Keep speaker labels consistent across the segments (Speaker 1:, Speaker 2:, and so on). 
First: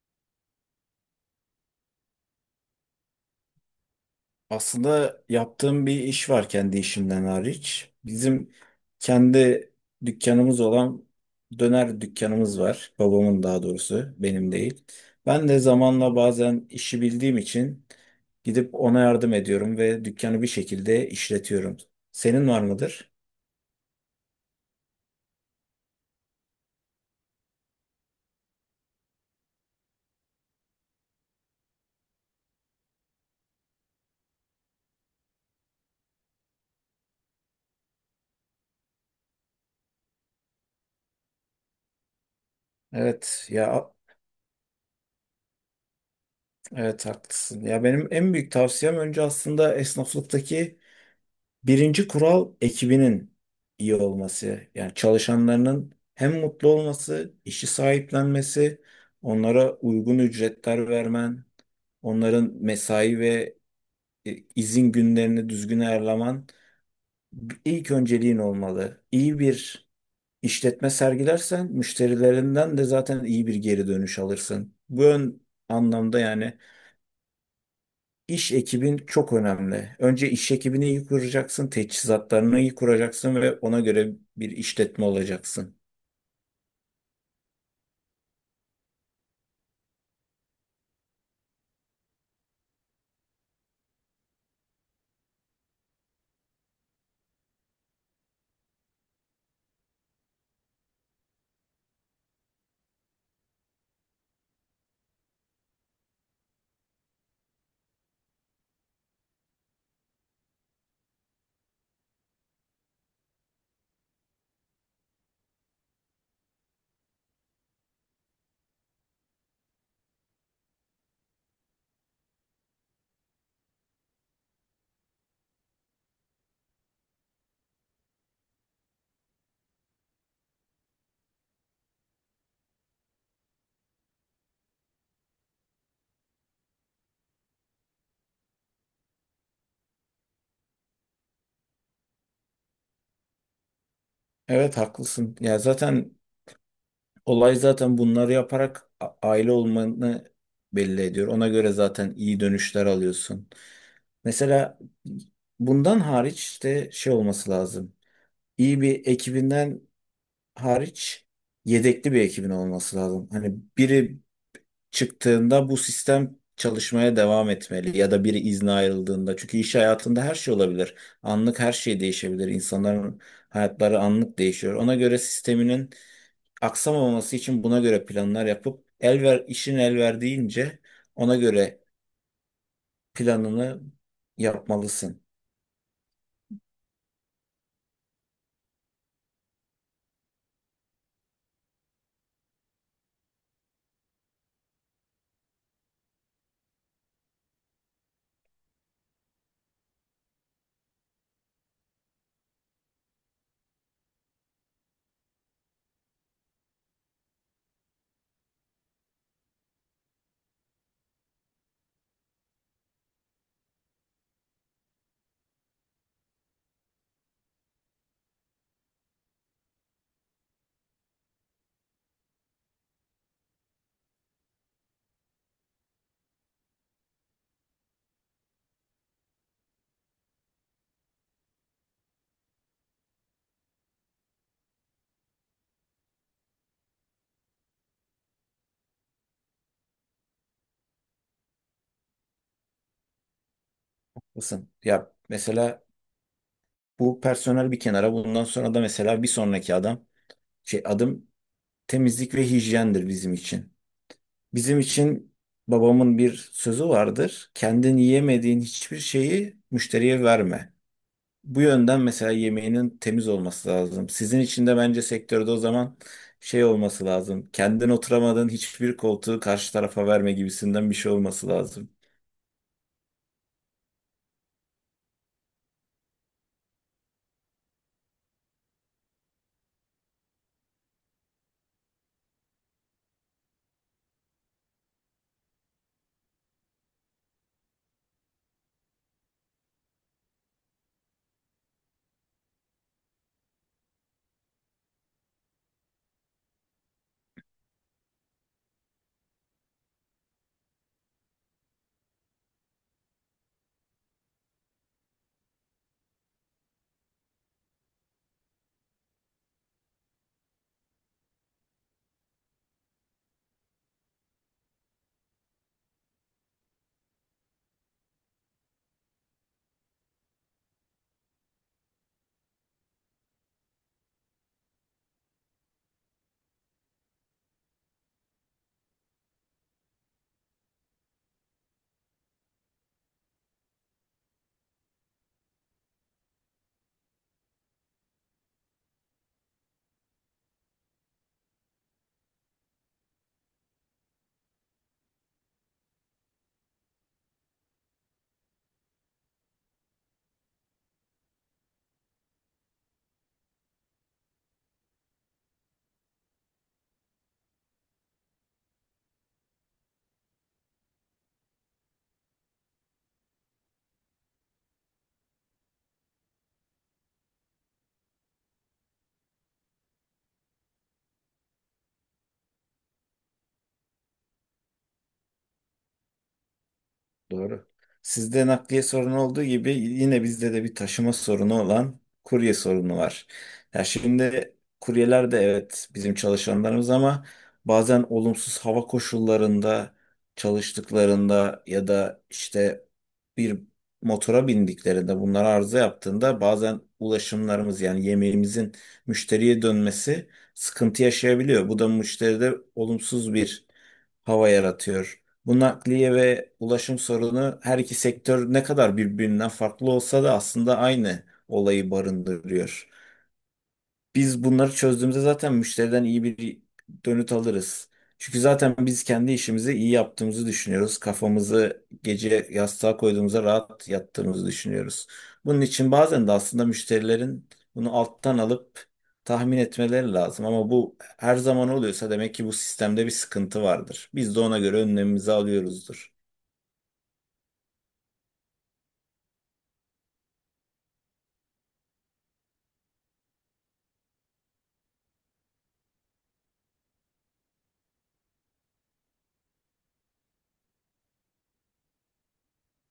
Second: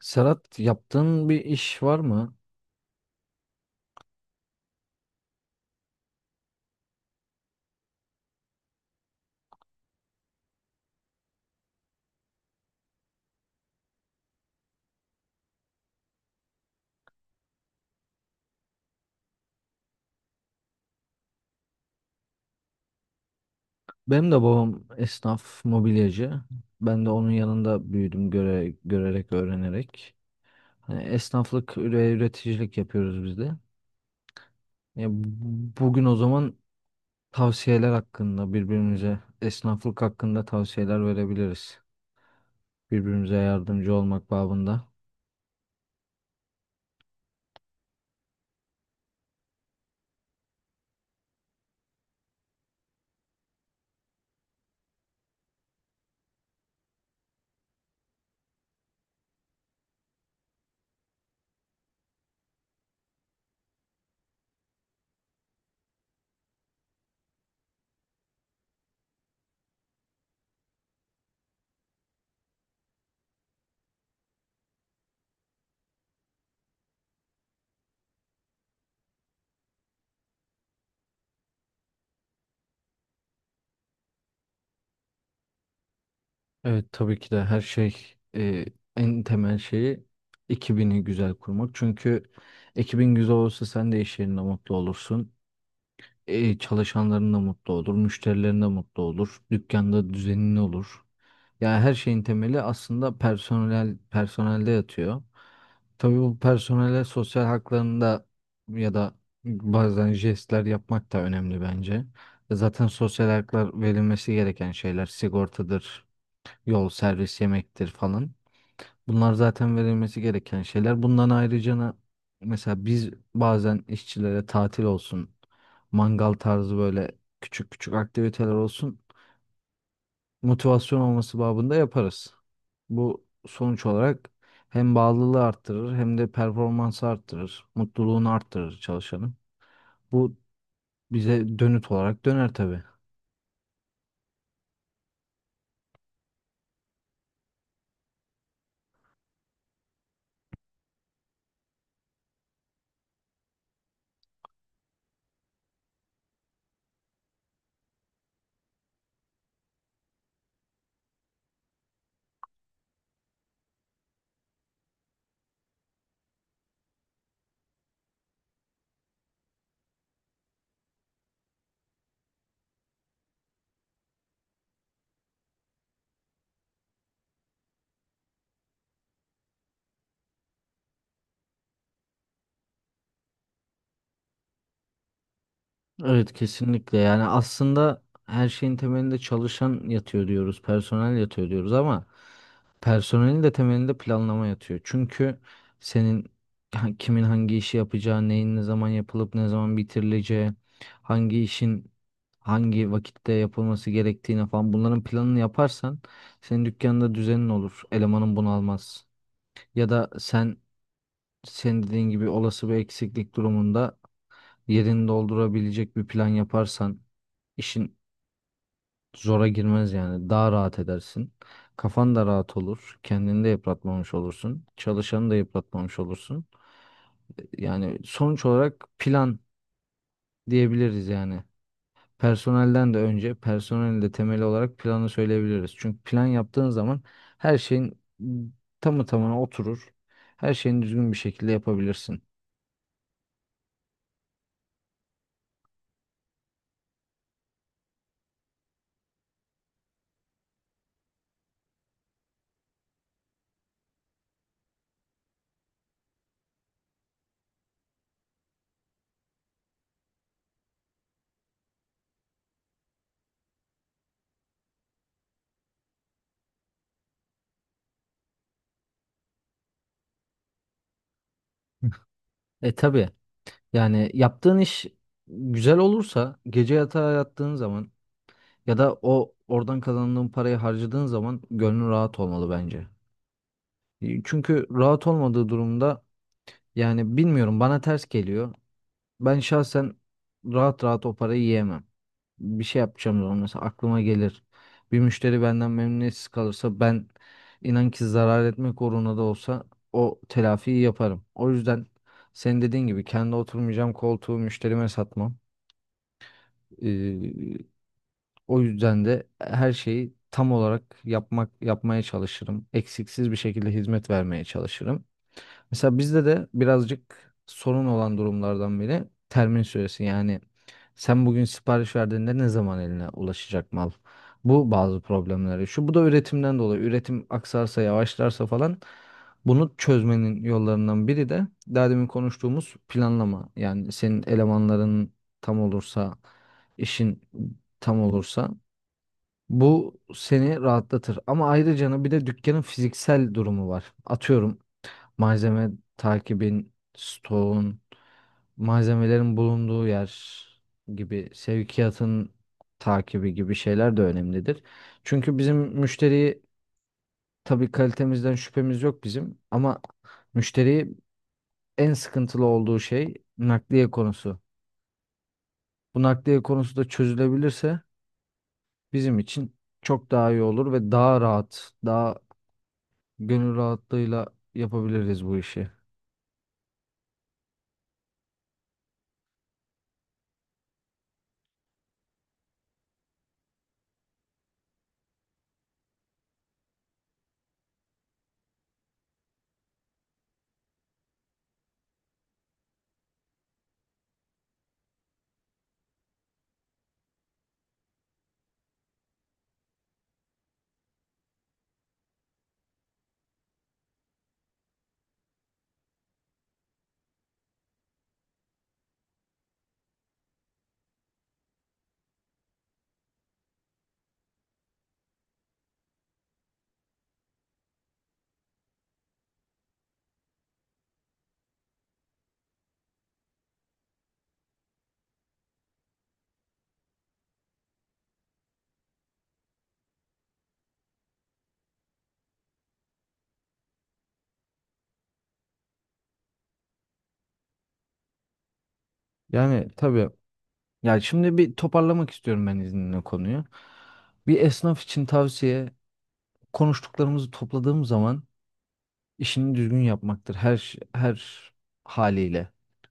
Speaker 1: Serhat, yaptığın bir iş var mı?
Speaker 2: Aslında yaptığım bir iş var kendi işimden hariç. Bizim kendi dükkanımız olan döner dükkanımız var. Babamın daha doğrusu, benim değil. Ben de zamanla bazen işi bildiğim için gidip ona yardım ediyorum ve dükkanı bir şekilde işletiyorum. Senin var mıdır?
Speaker 1: Benim de babam esnaf, mobilyacı. Ben de onun yanında büyüdüm görerek, öğrenerek. Hani esnaflık ve üreticilik yapıyoruz biz de. Bugün o zaman tavsiyeler hakkında, birbirimize esnaflık hakkında tavsiyeler verebiliriz. Birbirimize
Speaker 2: Evet ya
Speaker 1: yardımcı olmak babında.
Speaker 2: evet haklısın. Ya benim en büyük tavsiyem önce aslında esnaflıktaki birinci kural ekibinin iyi olması. Yani çalışanlarının hem mutlu olması, işi sahiplenmesi, onlara uygun ücretler vermen, onların mesai ve izin günlerini düzgün ayarlaman ilk önceliğin olmalı. İyi bir işletme sergilersen müşterilerinden de zaten iyi bir geri dönüş alırsın. Bu ön anlamda yani İş ekibin çok önemli. Önce iş ekibini iyi kuracaksın, teçhizatlarını iyi kuracaksın ve ona göre bir işletme olacaksın.
Speaker 1: Evet, tabii ki de her şey, en temel şeyi ekibini güzel kurmak. Çünkü ekibin güzel olursa sen de iş yerinde mutlu olursun. E, çalışanların da mutlu olur, müşterilerin de mutlu olur, dükkanda düzenli olur. Yani her şeyin temeli aslında personelde yatıyor. Tabii bu personele sosyal haklarında ya da bazen jestler yapmak da önemli bence. Zaten sosyal haklar verilmesi gereken şeyler sigortadır, yol, servis, yemektir falan. Bunlar zaten verilmesi gereken şeyler. Bundan ayrıca mesela biz bazen işçilere tatil olsun, mangal tarzı böyle küçük küçük aktiviteler olsun, motivasyon olması babında yaparız. Bu sonuç olarak hem bağlılığı arttırır, hem de performansı arttırır, mutluluğunu arttırır çalışanın. Bu bize dönüt olarak döner tabii.
Speaker 2: Evet, haklısın. Ya zaten olay zaten bunları yaparak aile olmanı belli ediyor. Ona göre zaten iyi dönüşler alıyorsun. Mesela bundan hariç işte şey olması lazım. İyi bir ekibinden hariç yedekli bir ekibin olması lazım. Hani biri çıktığında bu sistem çalışmaya devam etmeli ya da biri izne ayrıldığında. Çünkü iş hayatında her şey olabilir. Anlık her şey değişebilir. İnsanların hayatları anlık değişiyor. Ona göre sisteminin aksamaması için buna göre planlar yapıp el ver, işin el verdiğince ona göre planını yapmalısın.
Speaker 1: Evet, kesinlikle. Yani aslında her şeyin temelinde çalışan yatıyor diyoruz, personel yatıyor diyoruz ama personelin de temelinde planlama yatıyor. Çünkü senin kimin hangi işi yapacağı, neyin ne zaman yapılıp ne zaman bitirileceği, hangi işin hangi vakitte yapılması gerektiğine falan, bunların planını yaparsan senin dükkanında düzenin olur, elemanın bunu almaz. Ya da senin dediğin gibi olası bir eksiklik durumunda yerini doldurabilecek bir plan yaparsan işin zora girmez yani. Daha rahat edersin. Kafan da rahat olur. Kendini de yıpratmamış olursun, çalışanı da yıpratmamış olursun. Yani sonuç olarak plan diyebiliriz yani. Personelden de önce, personelin de temeli olarak planı söyleyebiliriz. Çünkü plan yaptığın zaman her şeyin tamı tamına oturur. Her şeyini düzgün bir şekilde yapabilirsin.
Speaker 2: Mısın? Ya mesela bu personel bir kenara. Bundan sonra da mesela bir sonraki adam şey adım temizlik ve hijyendir bizim için. Bizim için babamın bir sözü vardır. Kendin yiyemediğin hiçbir şeyi müşteriye verme. Bu yönden mesela yemeğinin temiz olması lazım. Sizin için de bence sektörde o zaman şey olması lazım. Kendin oturamadığın hiçbir koltuğu karşı tarafa verme gibisinden bir şey olması lazım.
Speaker 1: E tabii. Yani yaptığın iş güzel olursa gece yatağa yattığın zaman ya da oradan kazandığın parayı harcadığın zaman gönlün rahat olmalı bence. E, çünkü rahat olmadığı durumda, yani bilmiyorum, bana ters geliyor. Ben şahsen rahat rahat o parayı yiyemem. Bir şey yapacağım zaman mesela aklıma gelir. Bir müşteri benden memnuniyetsiz kalırsa ben, inan ki zarar etmek uğruna da olsa, o telafiyi yaparım. O yüzden senin dediğin gibi kendi oturmayacağım koltuğu müşterime satmam. Ee, O yüzden de her şeyi tam olarak yapmaya çalışırım. Eksiksiz bir şekilde hizmet vermeye çalışırım. Mesela bizde de birazcık sorun olan durumlardan biri termin süresi. Yani sen bugün sipariş verdiğinde ne zaman eline ulaşacak mal? Bu bazı problemleri. Şu bu da üretimden dolayı. Üretim aksarsa, yavaşlarsa falan, bunu çözmenin yollarından biri de daha demin konuştuğumuz planlama. Yani senin elemanların tam olursa, işin tam olursa bu seni rahatlatır. Ama ayrıca bir de dükkanın fiziksel durumu var. Atıyorum, malzeme takibin, stoğun, malzemelerin bulunduğu yer gibi, sevkiyatın takibi gibi şeyler de önemlidir. Çünkü bizim müşteriyi, tabii kalitemizden şüphemiz yok bizim ama müşteriyi en sıkıntılı olduğu şey nakliye konusu. Bu nakliye konusu da çözülebilirse bizim için çok daha iyi olur ve daha rahat, daha gönül rahatlığıyla yapabiliriz bu işi.
Speaker 2: Doğru. Sizde nakliye sorunu olduğu gibi yine bizde de bir taşıma sorunu olan kurye sorunu var. Ya şimdi kuryeler de evet bizim çalışanlarımız ama bazen olumsuz hava koşullarında çalıştıklarında ya da işte bir motora bindiklerinde bunlar arıza yaptığında bazen ulaşımlarımız yani yemeğimizin müşteriye dönmesi sıkıntı yaşayabiliyor. Bu da müşteride olumsuz bir hava yaratıyor. Bu nakliye ve ulaşım sorunu her iki sektör ne kadar birbirinden farklı olsa da aslında aynı olayı barındırıyor. Biz bunları çözdüğümüzde zaten müşteriden iyi bir dönüt alırız. Çünkü zaten biz kendi işimizi iyi yaptığımızı düşünüyoruz. Kafamızı gece yastığa koyduğumuzda rahat yattığımızı düşünüyoruz. Bunun için bazen de aslında müşterilerin bunu alttan alıp tahmin etmeleri lazım. Ama bu her zaman oluyorsa demek ki bu sistemde bir sıkıntı vardır. Biz de ona göre önlemimizi alıyoruzdur.
Speaker 1: Yani tabii. Ya şimdi bir toparlamak istiyorum ben izninle konuyu. Bir esnaf için tavsiye, konuştuklarımızı topladığım zaman, işini düzgün yapmaktır her haliyle.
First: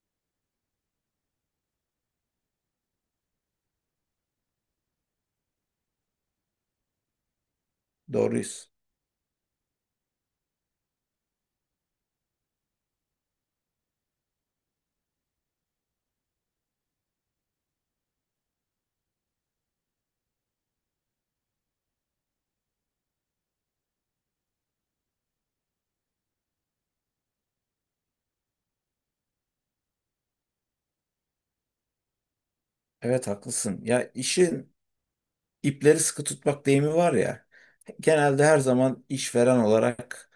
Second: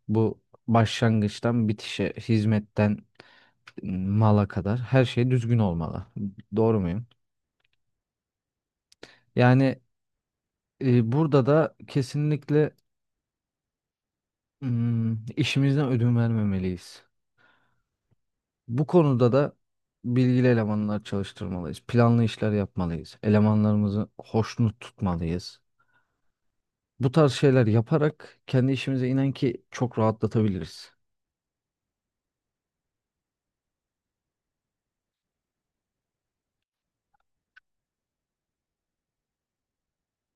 Speaker 1: Bu başlangıçtan bitişe, hizmetten mala kadar her şey düzgün olmalı. Doğru muyum?
Speaker 2: Doğruyuz.
Speaker 1: Yani burada da kesinlikle işimizden ödün vermemeliyiz. Bu konuda da bilgili elemanlar çalıştırmalıyız. Planlı işler yapmalıyız. Elemanlarımızı hoşnut tutmalıyız. Bu tarz şeyler yaparak kendi işimize inen ki çok rahatlatabiliriz.
Speaker 2: Evet, haklısın. Ya işin ipleri sıkı tutmak deyimi var ya. Genelde her zaman işveren olarak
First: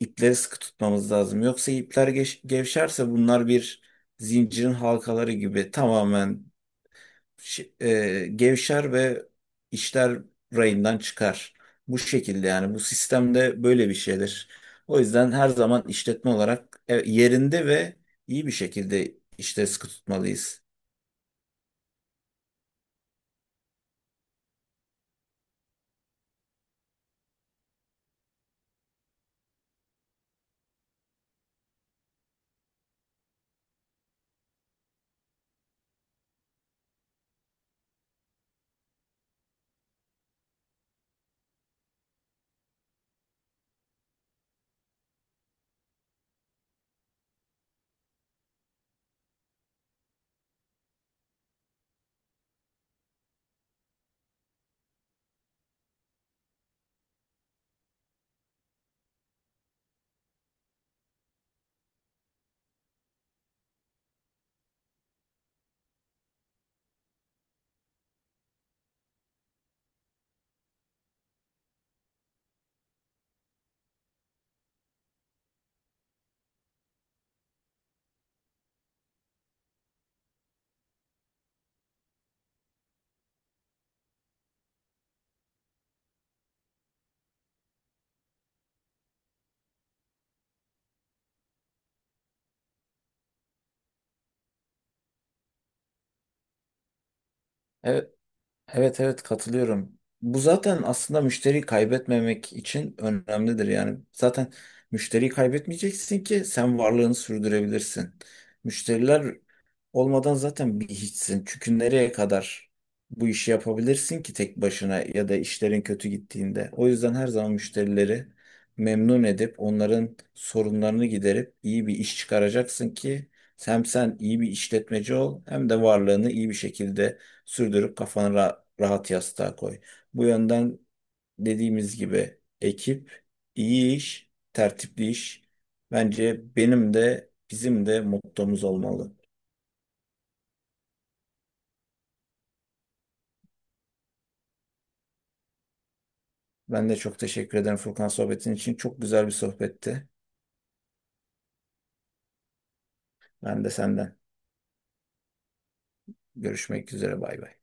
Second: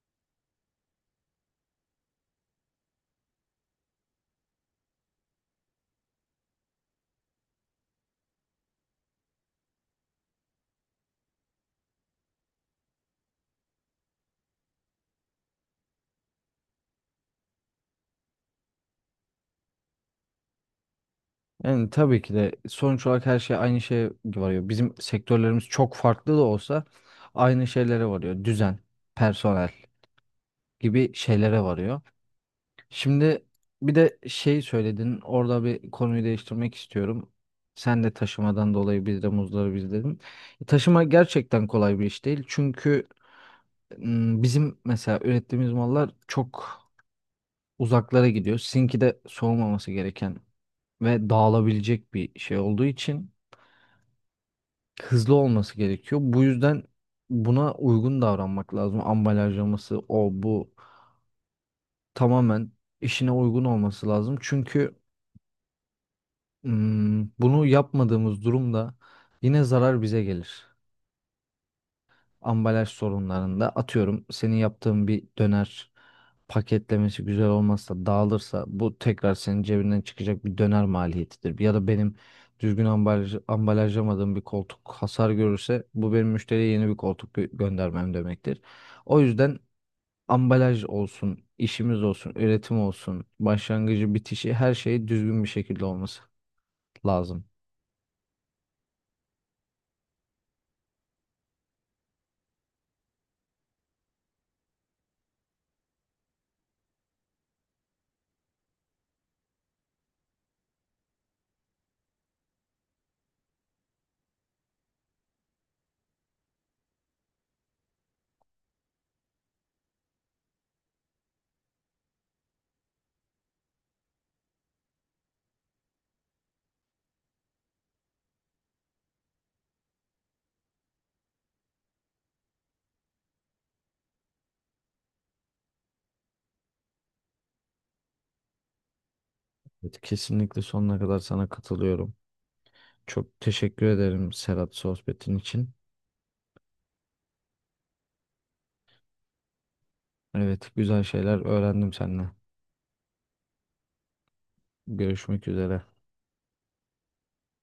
Speaker 2: ipleri sıkı tutmamız lazım. Yoksa ipler gevşerse bunlar bir zincirin halkaları gibi tamamen gevşer ve işler rayından çıkar. Bu şekilde yani bu sistemde böyle bir şeydir. O yüzden her zaman işletme olarak yerinde ve iyi bir şekilde işte sıkı tutmalıyız.
Speaker 1: Yani tabii ki de sonuç olarak her şey aynı şeye varıyor. Bizim sektörlerimiz çok farklı da olsa aynı şeylere varıyor. Düzen, personel gibi şeylere varıyor. Şimdi bir de şey söyledin, orada bir konuyu değiştirmek istiyorum. Sen de taşımadan dolayı biz de muzdaribiz dedin. Taşıma gerçekten kolay bir iş değil. Çünkü bizim mesela ürettiğimiz mallar çok uzaklara gidiyor. Sizinki de soğumaması gereken ve dağılabilecek bir şey olduğu için hızlı olması gerekiyor. Bu yüzden buna uygun davranmak lazım. Ambalajlaması, o bu, tamamen işine uygun olması lazım. Çünkü bunu yapmadığımız durumda yine zarar bize gelir. Ambalaj sorunlarında atıyorum, senin yaptığın bir döner paketlemesi güzel olmazsa, dağılırsa, bu tekrar senin cebinden çıkacak bir döner maliyetidir. Ya da benim ambalajlamadığım bir koltuk hasar görürse bu benim müşteriye yeni bir koltuk göndermem demektir. O yüzden ambalaj olsun, işimiz olsun, üretim olsun, başlangıcı bitişi her şey düzgün bir şekilde olması lazım.
Speaker 2: Evet. Evet, evet, katılıyorum. Bu zaten aslında müşteriyi kaybetmemek için önemlidir. Yani zaten müşteriyi kaybetmeyeceksin ki sen varlığını sürdürebilirsin. Müşteriler olmadan zaten bir hiçsin. Çünkü nereye kadar bu işi yapabilirsin ki tek başına ya da işlerin kötü gittiğinde. O yüzden her zaman müşterileri memnun edip onların sorunlarını giderip iyi bir iş çıkaracaksın ki hem sen iyi bir işletmeci ol hem de varlığını iyi bir şekilde sürdürüp kafanı rahat yastığa koy. Bu yönden dediğimiz gibi ekip, iyi iş, tertipli iş. Bence benim de bizim de mottomuz olmalı.
Speaker 1: Evet, kesinlikle sonuna kadar sana katılıyorum. Çok teşekkür ederim Serhat, sohbetin için.
Speaker 2: Ben de çok teşekkür ederim Furkan sohbetin için. Çok güzel bir sohbetti.
Speaker 1: Evet, güzel şeyler öğrendim seninle.
Speaker 2: Ben de senden.
Speaker 1: Görüşmek üzere.
Speaker 2: Görüşmek üzere. Bay bay.